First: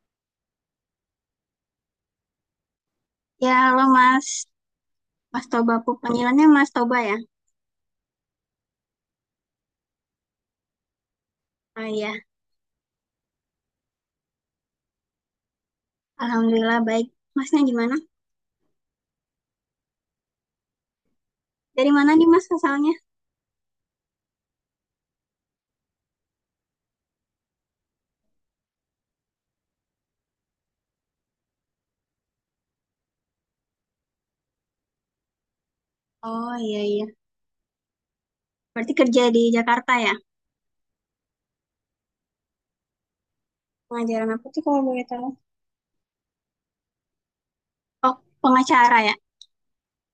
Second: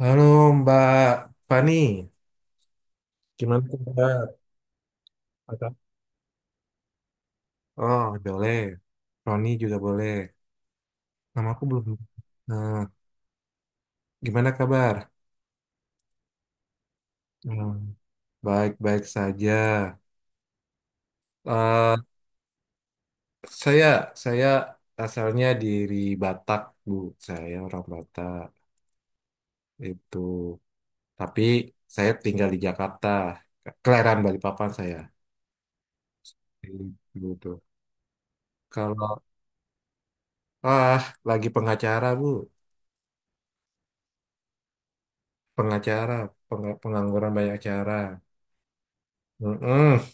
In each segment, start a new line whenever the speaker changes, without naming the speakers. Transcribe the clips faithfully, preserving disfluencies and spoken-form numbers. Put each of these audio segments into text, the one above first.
Halo Mbak Fani,
Ya,
gimana tuh
halo
Mbak?
Mas. Mas
Ada?
Toba, panggilannya Mas Toba ya?
Oh, boleh. Roni juga boleh. Nama aku
Oh
belum.
iya,
Nah, gimana kabar?
Alhamdulillah baik. Masnya
Hmm,
gimana?
baik-baik saja.
Dari
Eh,
mana nih Mas asalnya?
saya saya asalnya dari Batak, Bu. Saya orang Batak itu. Tapi saya tinggal di Jakarta. Kelahiran Balikpapan saya.
Oh iya iya.
Gitu.
Berarti
Kalau
kerja di Jakarta ya?
ah lagi pengacara, Bu.
Pengajaran apa tuh kalau boleh tahu?
Pengacara, peng- pengangguran banyak cara.
Oh, pengacara ya?
Mm-mm.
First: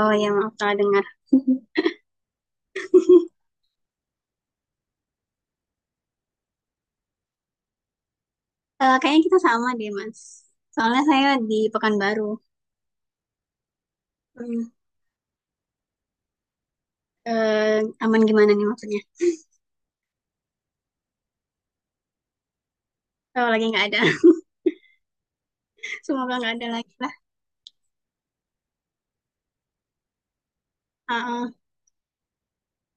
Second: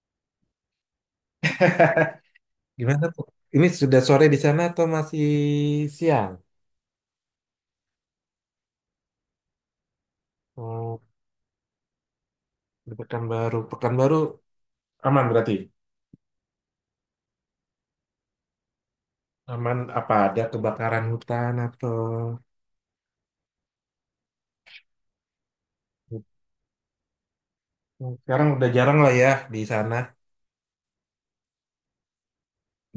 Oh iya, maaf salah dengar.
Gimana tuh? Ini sudah sore di sana atau masih siang?
Eh, kayaknya kita sama deh Mas.
Oh,
Soalnya saya di Pekanbaru.
di Pekanbaru. Pekanbaru
Hmm.
aman berarti?
Eh, aman gimana nih maksudnya?
Aman apa ada kebakaran hutan atau...
Oh, lagi nggak ada. Semoga nggak ada lagi lah.
Sekarang udah jarang lah ya di sana.
Ah, ah.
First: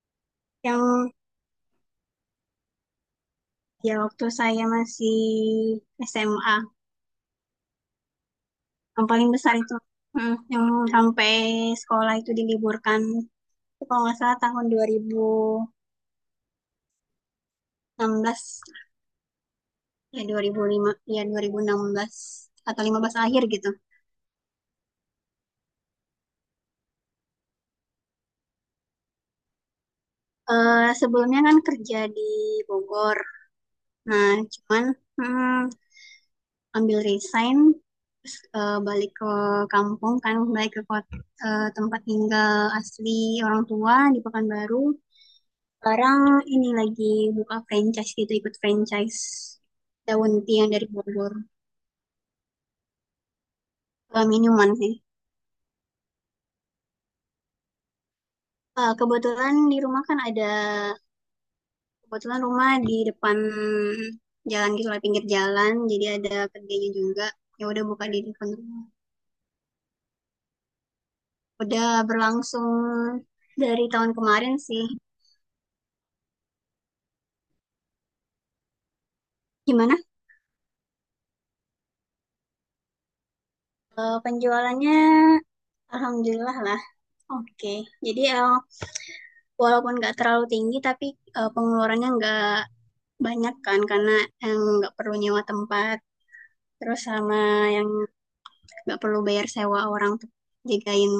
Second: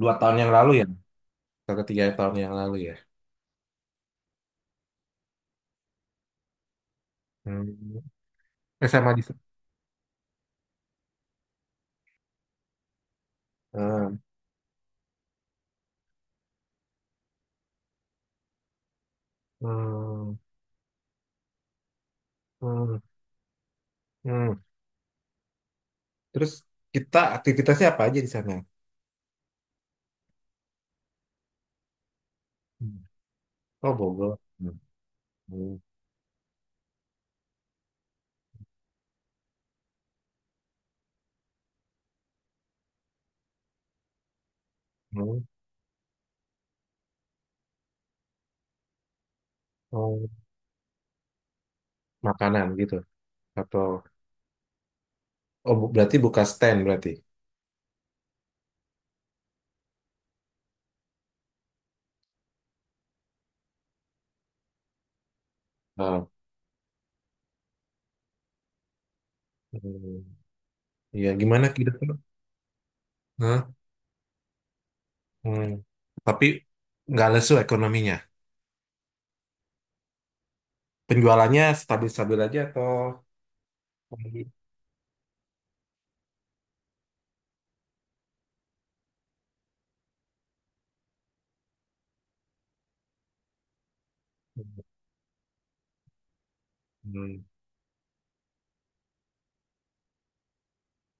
Dua tahun yang lalu ya?
Yang
Atau tiga tahun yang lalu ya?
ya waktu saya masih S M A.
Hmm. Eh,
Yang
sama di
paling
sana.
besar itu. Mm, yang sampai sekolah itu diliburkan. Itu kalau
Hmm.
nggak salah tahun dua ribu enam belas. Ya
Hmm.
dua ribu lima, ya dua ribu enam belas atau lima belas akhir gitu.
Hmm. Terus kita aktivitasnya apa aja di sana?
Eh sebelumnya kan kerja di
Hmm.
Bogor.
Oh,
Nah,
Bogor. Hmm.
cuman mm, ambil resign terus eh, balik ke kampung kan, balik ke kota, eh, tempat tinggal asli orang tua di Pekanbaru.
Hmm.
Sekarang ini lagi buka franchise gitu, ikut franchise
Oh,
daun tea yang dari Bogor.
makanan gitu atau
Eh, minuman sih.
oh bu- berarti buka stand berarti.
Eh, kebetulan di rumah kan ada, kebetulan rumah di depan jalan gitu lah, pinggir jalan. Jadi
Ah,
ada kedainya juga. Ya udah buka di depan rumah.
hmm, ya gimana
Udah
gitu.
berlangsung
Hah?
dari tahun kemarin sih.
Hmm. Tapi nggak lesu ekonominya,
Gimana?
penjualannya stabil-stabil aja atau
Eh, penjualannya Alhamdulillah lah. Oke. Jadi eh, walaupun nggak terlalu tinggi tapi eh, pengeluarannya nggak banyak kan karena yang nggak perlu nyewa tempat terus sama
hmm.
yang nggak perlu bayar sewa orang jagain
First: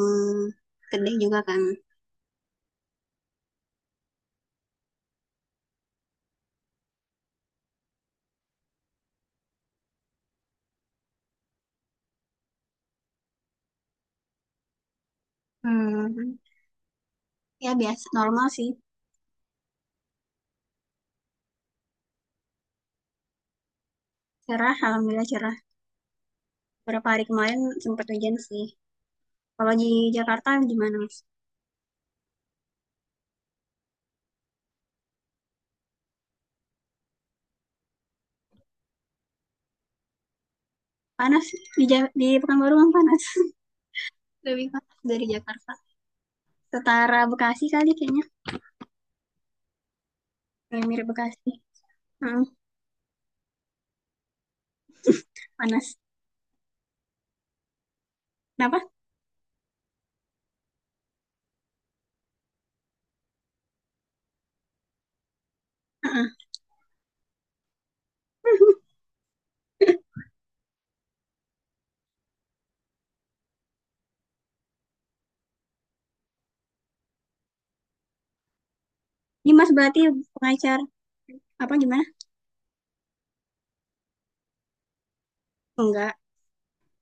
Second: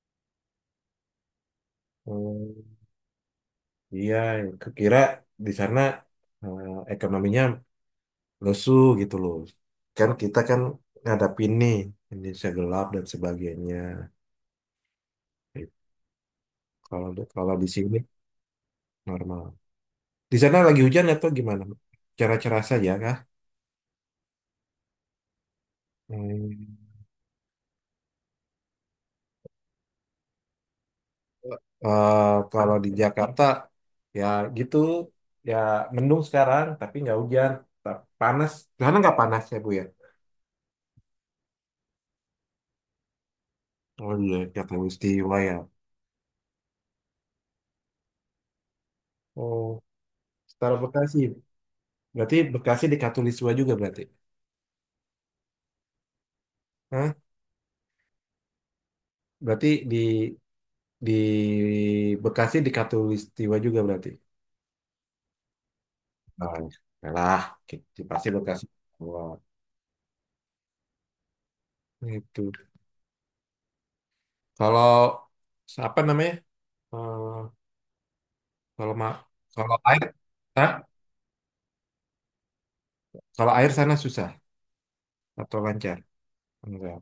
gede juga kan.
Oh, iya, kira di sana, eh, ekonominya lesu gitu loh, kan kita kan ngadapin nih Indonesia gelap dan sebagainya.
Hmm.
Kalau Kalau di
Ya
sini
biasa normal sih.
normal. Di sana lagi hujan atau gimana? Cerah-cerah saja kah?
Cerah alhamdulillah cerah,
Hmm.
beberapa hari kemarin sempat hujan sih. Kalau di Jakarta gimana mas?
Eh, kalau di Jakarta, ya gitu ya, mendung sekarang tapi nggak hujan. Ta- panas. Di sana nggak panas ya Bu ya?
Panas, di Ja- di Pekanbaru kan panas.
Oh iya,
Lebih panas dari
Katulistiwa ya.
Jakarta, setara Bekasi kali kayaknya.
Oh, setara
Kayak mirip
Bekasi,
Bekasi.
berarti
Mm,
Bekasi di Katulistiwa juga berarti?
panas
Hah?
kenapa?
Berarti di di Bekasi di Katulistiwa juga berarti?
Heeh.
Oh, ya lah, ki- pasti Bekasi. Wah, itu. Kalau apa namanya? Eh, kalau ma
Ini Mas
kalau
berarti
air tak
pengacar apa gimana?
kalau air sana susah atau lancar,
Enggak,
enggak?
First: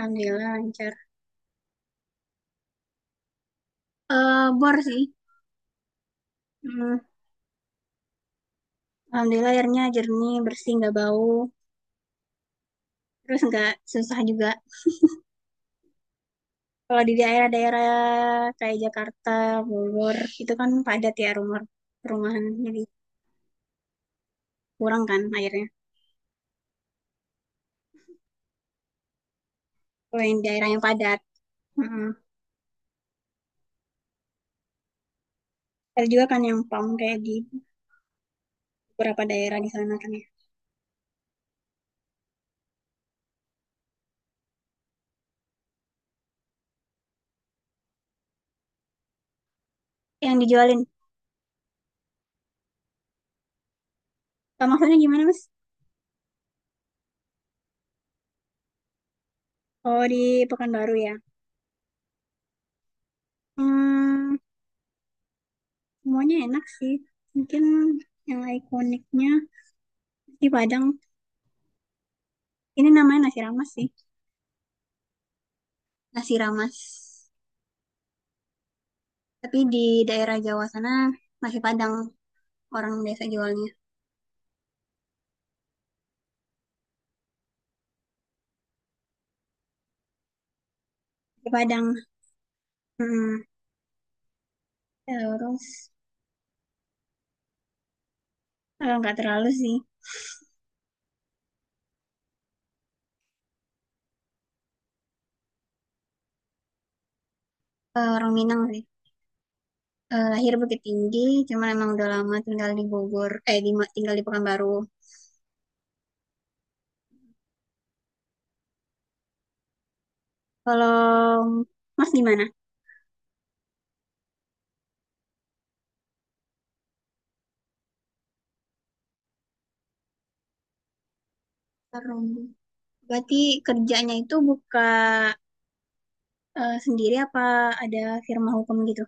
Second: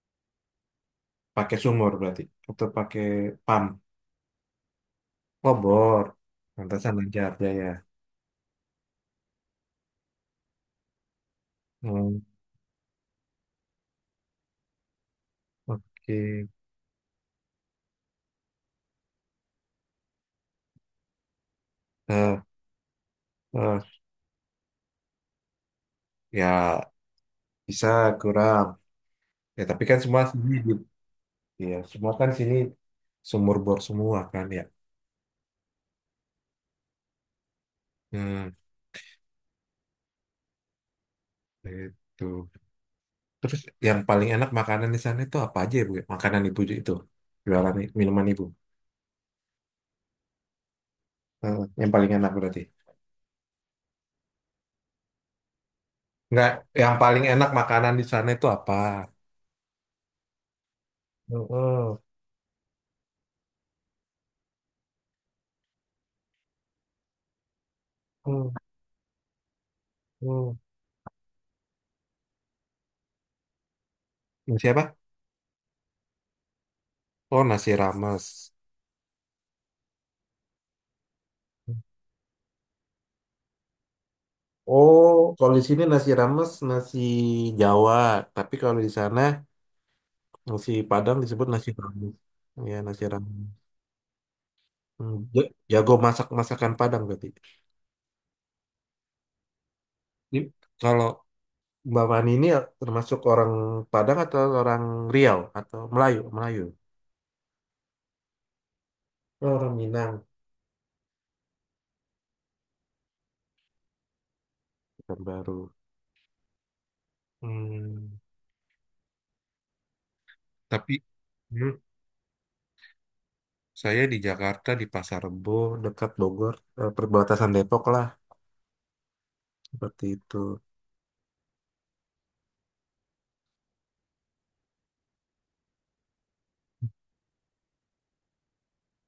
Alhamdulillah lancar.
Pakai sumur berarti atau pakai pam?
Eh bor sih.
Oh, bor. Lantasan
Hmm,
lancar jaya.
Alhamdulillah airnya jernih, bersih, nggak bau.
Hmm,
Terus nggak susah juga.
oke.
Kalau di daerah-daerah kayak Jakarta, Bogor, itu kan padat ya rumah
Eh,
perumahan. Jadi
eh,
kurang kan airnya.
ya bisa kurang, ya tapi kan semua
Kalau yang
sini
daerah yang
di-
padat.
ya
mm
semua kan sini sumur bor semua kan ya?
Ada juga kan yang pam kayak di
Hmm,
beberapa daerah di sana kan ya.
itu, terus yang paling enak makanan di sana itu apa aja ya Bu? Makanan ibu itu, jualan minuman ibu.
Yang dijualin.
Eh, yang paling enak berarti.
Nah, maksudnya gimana mas?
Nggak, yang paling enak makanan di sana itu apa?
Oh di Pekanbaru ya.
Mm-mm.
Hmm, semuanya enak sih. Mungkin yang
Mm,
ikoniknya di
mm.
Padang. Ini namanya nasi rames sih,
Nasi apa?
nasi rames.
Oh, nasi rames.
Tapi di daerah Jawa sana nasi Padang orang biasa jualnya.
Oh, kalau di sini nasi rames nasi Jawa, tapi kalau di sana nasi Padang disebut
Nasi
nasi
Padang.
rames. Ya, nasi
Mm-mm.
rames. Hmm, ja-
Terus
Jago masak masakan Padang berarti.
eh, nggak terlalu sih.
Di- Kalau Mbak Fani ini termasuk orang Padang atau orang Riau atau Melayu? Melayu.
Eh, orang Minang sih.
Oh, orang Minang.
Eh, lahir Bukit Tinggi, cuman emang udah lama tinggal di Bogor, eh di, tinggal di Pekanbaru.
Orang baru. Hmm, tapi
Kalau
hmm,
Mas gimana?
saya di Jakarta, di Pasar Rebo, dekat Bogor, eh, perbatasan Depok lah, seperti itu.
Sekarang. Berarti kerjanya itu buka eh, sendiri apa ada firma hukum gitu?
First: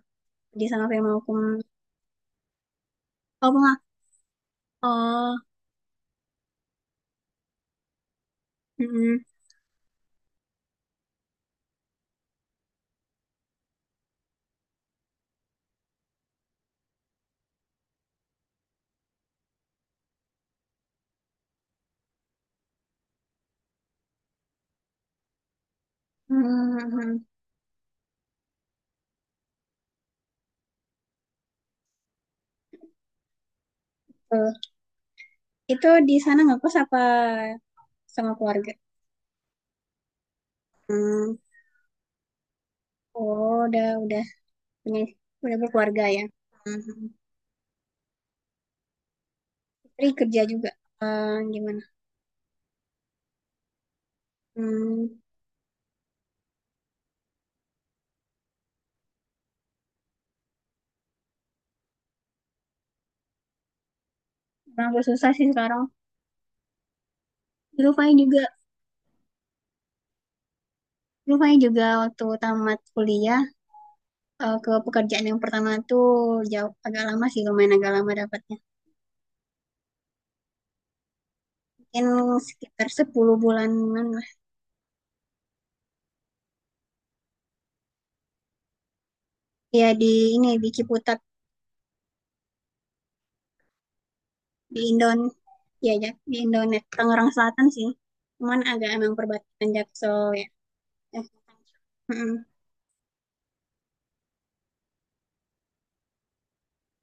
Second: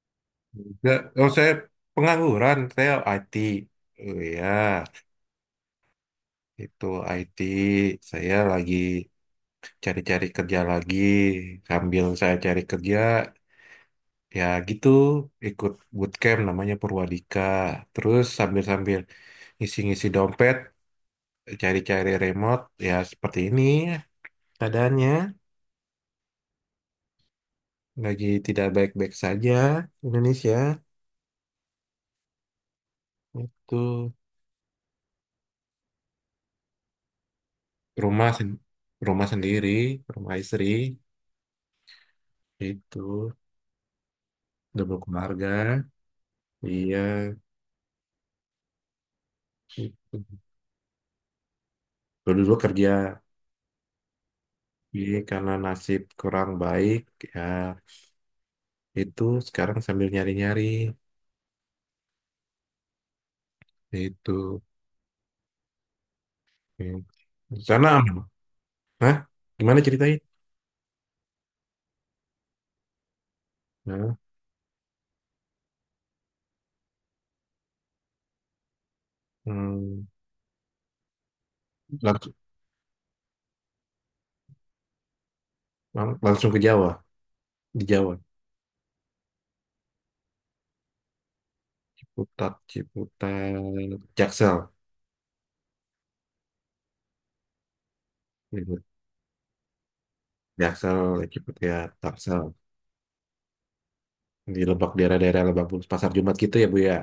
Kerja sama
Ya,
firma
oh,
hukum.
saya pengangguran, saya I T.
Oh, bunga.
Oh ya,
Oh,
itu I T. Saya lagi
mm-mm.
cari-cari kerja lagi. Sambil saya cari kerja, ya gitu, ikut bootcamp namanya Purwadika. Terus sambil-sambil ngisi-ngisi dompet, cari-cari remote, ya seperti ini keadaannya.
Hmm, hmm.
Lagi tidak baik-baik saja Indonesia. Itu
Itu di sana ngekos apa
rumah
sama
sen-
keluarga?
rumah sendiri, rumah istri,
Hmm.
itu
Oh, udah udah
double
punya, udah
keluarga.
berkeluarga ya. Hmm.
Iya,
Istri
itu
kerja juga. Eh, gimana?
dulu dulu kerja,
Hmm,
jadi karena nasib kurang baik ya, itu sekarang sambil nyari nyari itu.
emang agak susah sih sekarang.
Hmm. Di sana
Dulu Fai
aman.
juga,
Hah? Gimana, ceritain.
dulu Fai juga waktu tamat kuliah,
Nah.
eh, ke pekerjaan yang pertama tuh jauh agak lama sih, lumayan agak lama dapatnya.
Hmm,
Mungkin
langsung
sekitar sepuluh bulanan lah.
lang- langsung ke Jawa, di Jawa.
Ya di ini di Ciputat,
Ciputat, Ciputat Jaksel.
di Indon, ya ya di Indonet Tangerang Selatan sih. Cuman
Gitu.
agak emang perbatasan Jaksel ya.
Jaksel,
Ya.
Ciputat ya,
Mm-mm.
taksel di Lebak, daerah-daerah Lebak Bulus, Pasar Jumat gitu ya Bu ya?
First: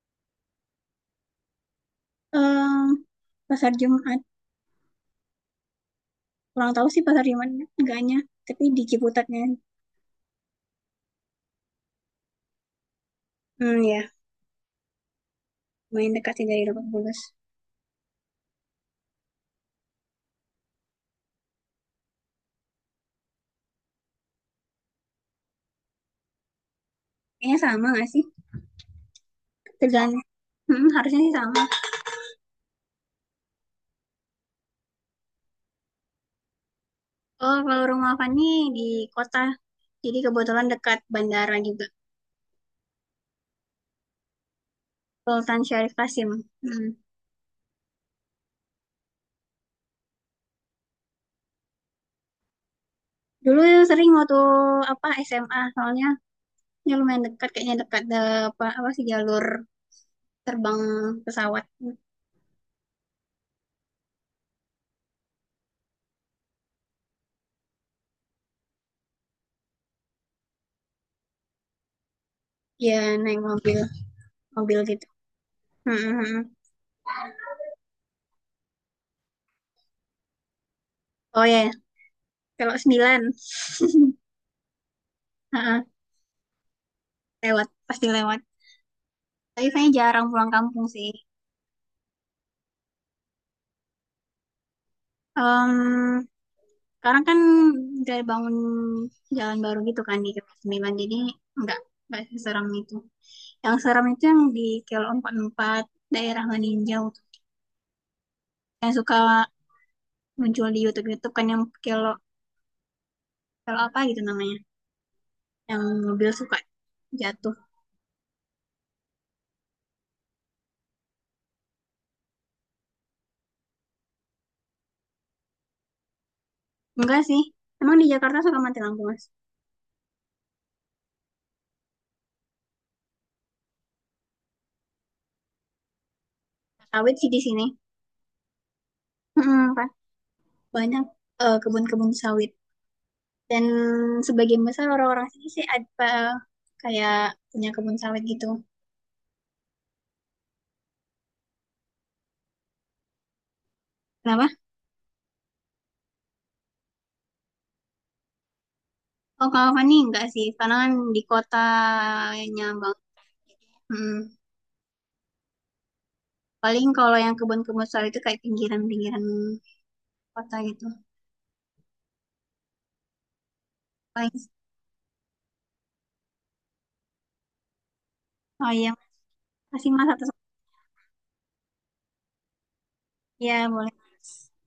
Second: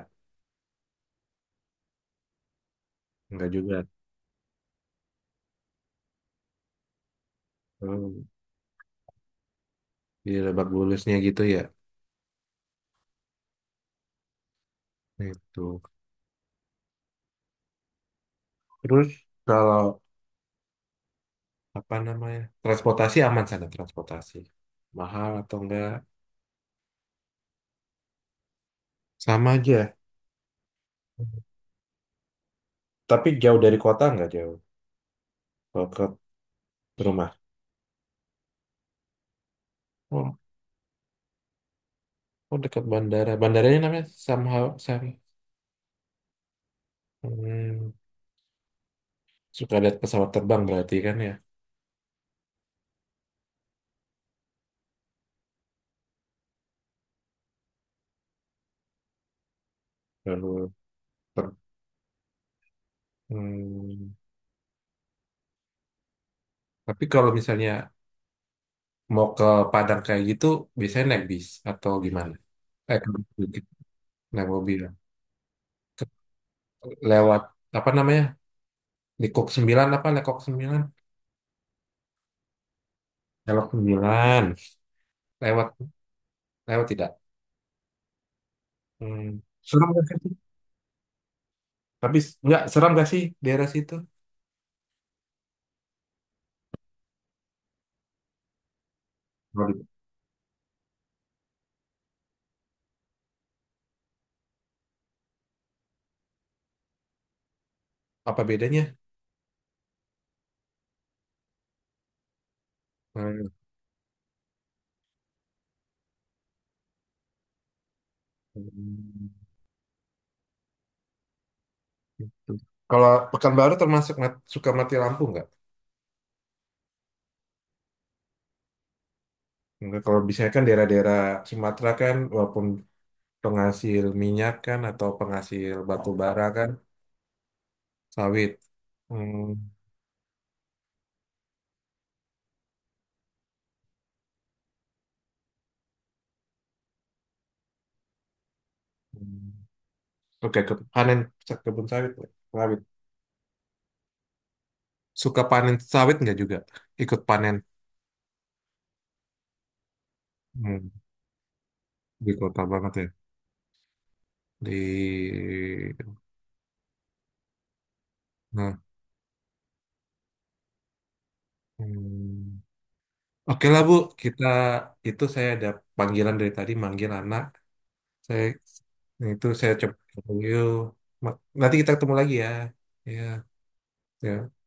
Em,
Enggak
pasar
juga.
Jumat. Kurang tahu sih pasar Jumat enggaknya.
Oh,
Tapi di Ciputatnya.
di Lebak Bulusnya gitu ya?
Hmm, ya.
Itu,
Main dekat sih dari Lebak Bulus.
terus kalau apa namanya, transportasi aman sana, transportasi mahal atau enggak?
Kayaknya sama nggak sih?
Sama aja.
Tergantung. Mm, harusnya sih sama.
Tapi jauh dari kota, enggak jauh kalau ke rumah?
Oh, kalau rumah Fani di kota. Jadi
Oh,
kebetulan dekat bandara juga.
oh dekat bandara. Bandaranya namanya somehow Sam.
Sultan Syarif Kasim. Mm.
Hmm, suka lihat pesawat terbang berarti kan ya?
Dulu sering waktu apa S M A. Soalnya ya lumayan dekat. Kayaknya dekat ada apa, apa sih jalur
Lalu
terbang
ter-
pesawat.
hmm, tapi kalau misalnya mau ke Padang kayak gitu, biasanya naik bis atau gimana? Eh,
Ya
ke-
naik
ke-
mobil.
naik
Mobil
mobil.
gitu. Mm,
Ke-
mm, mm.
Lewat apa namanya? Di Kok sembilan apa? Lekok sembilan?
Oh ya, kalau sembilan,
Lekok sembilan. Lewat,
heeh,
lewat tidak.
lewat, pasti lewat.
Hmm.
Tapi
Serem
saya
gak
jarang
sih?
pulang kampung sih.
Tapi s- nggak serem gak sih daerah situ?
Em, sekarang kan udah bangun jalan baru
Waduh.
gitu kan di Kelok Sembilan, jadi nggak nggak seseram itu. Yang seram itu yang di Kelok Empat puluh Empat, daerah Maninjau.
Apa bedanya?
Yang suka muncul di YouTube-YouTube kan yang Kelok
Hmm.
Kelok apa gitu namanya, yang mobil suka jatuh.
Gitu. Kalau Pekanbaru termasuk mat- suka mati lampu nggak?
Enggak sih, emang di Jakarta suka mati lampu mas.
Nggak, kalau biasanya kan daerah-daerah Sumatera kan walaupun penghasil minyak kan atau penghasil batu bara kan.
Sawit sih di sini.
Sawit. Hmm.
Mm-mm, Pak. Banyak eh, kebun-kebun sawit. Dan sebagian besar orang-orang sini sih ada kayak punya kebun sawit gitu.
Hmm. Oke, ke panen kebun sawit. Sawit.
Kenapa?
Suka panen sawit nggak juga? Ikut panen.
Oh, kalau Fani enggak sih, karena
Hmm.
kan di
Di kota
kotanya
banget
bang.
ya.
Mm.
Di
Paling kalau yang kebun-kebun sawit itu kayak
nah.
pinggiran-pinggiran kota gitu.
Hmm. Oke lah Bu, kita
Paling,
itu saya ada panggilan dari tadi manggil anak. Saya
oh iya,
itu saya
masih
coba
mas atau
yuk. Ma- Nanti kita ketemu lagi ya. Ya,
ya boleh. Mas.
ya.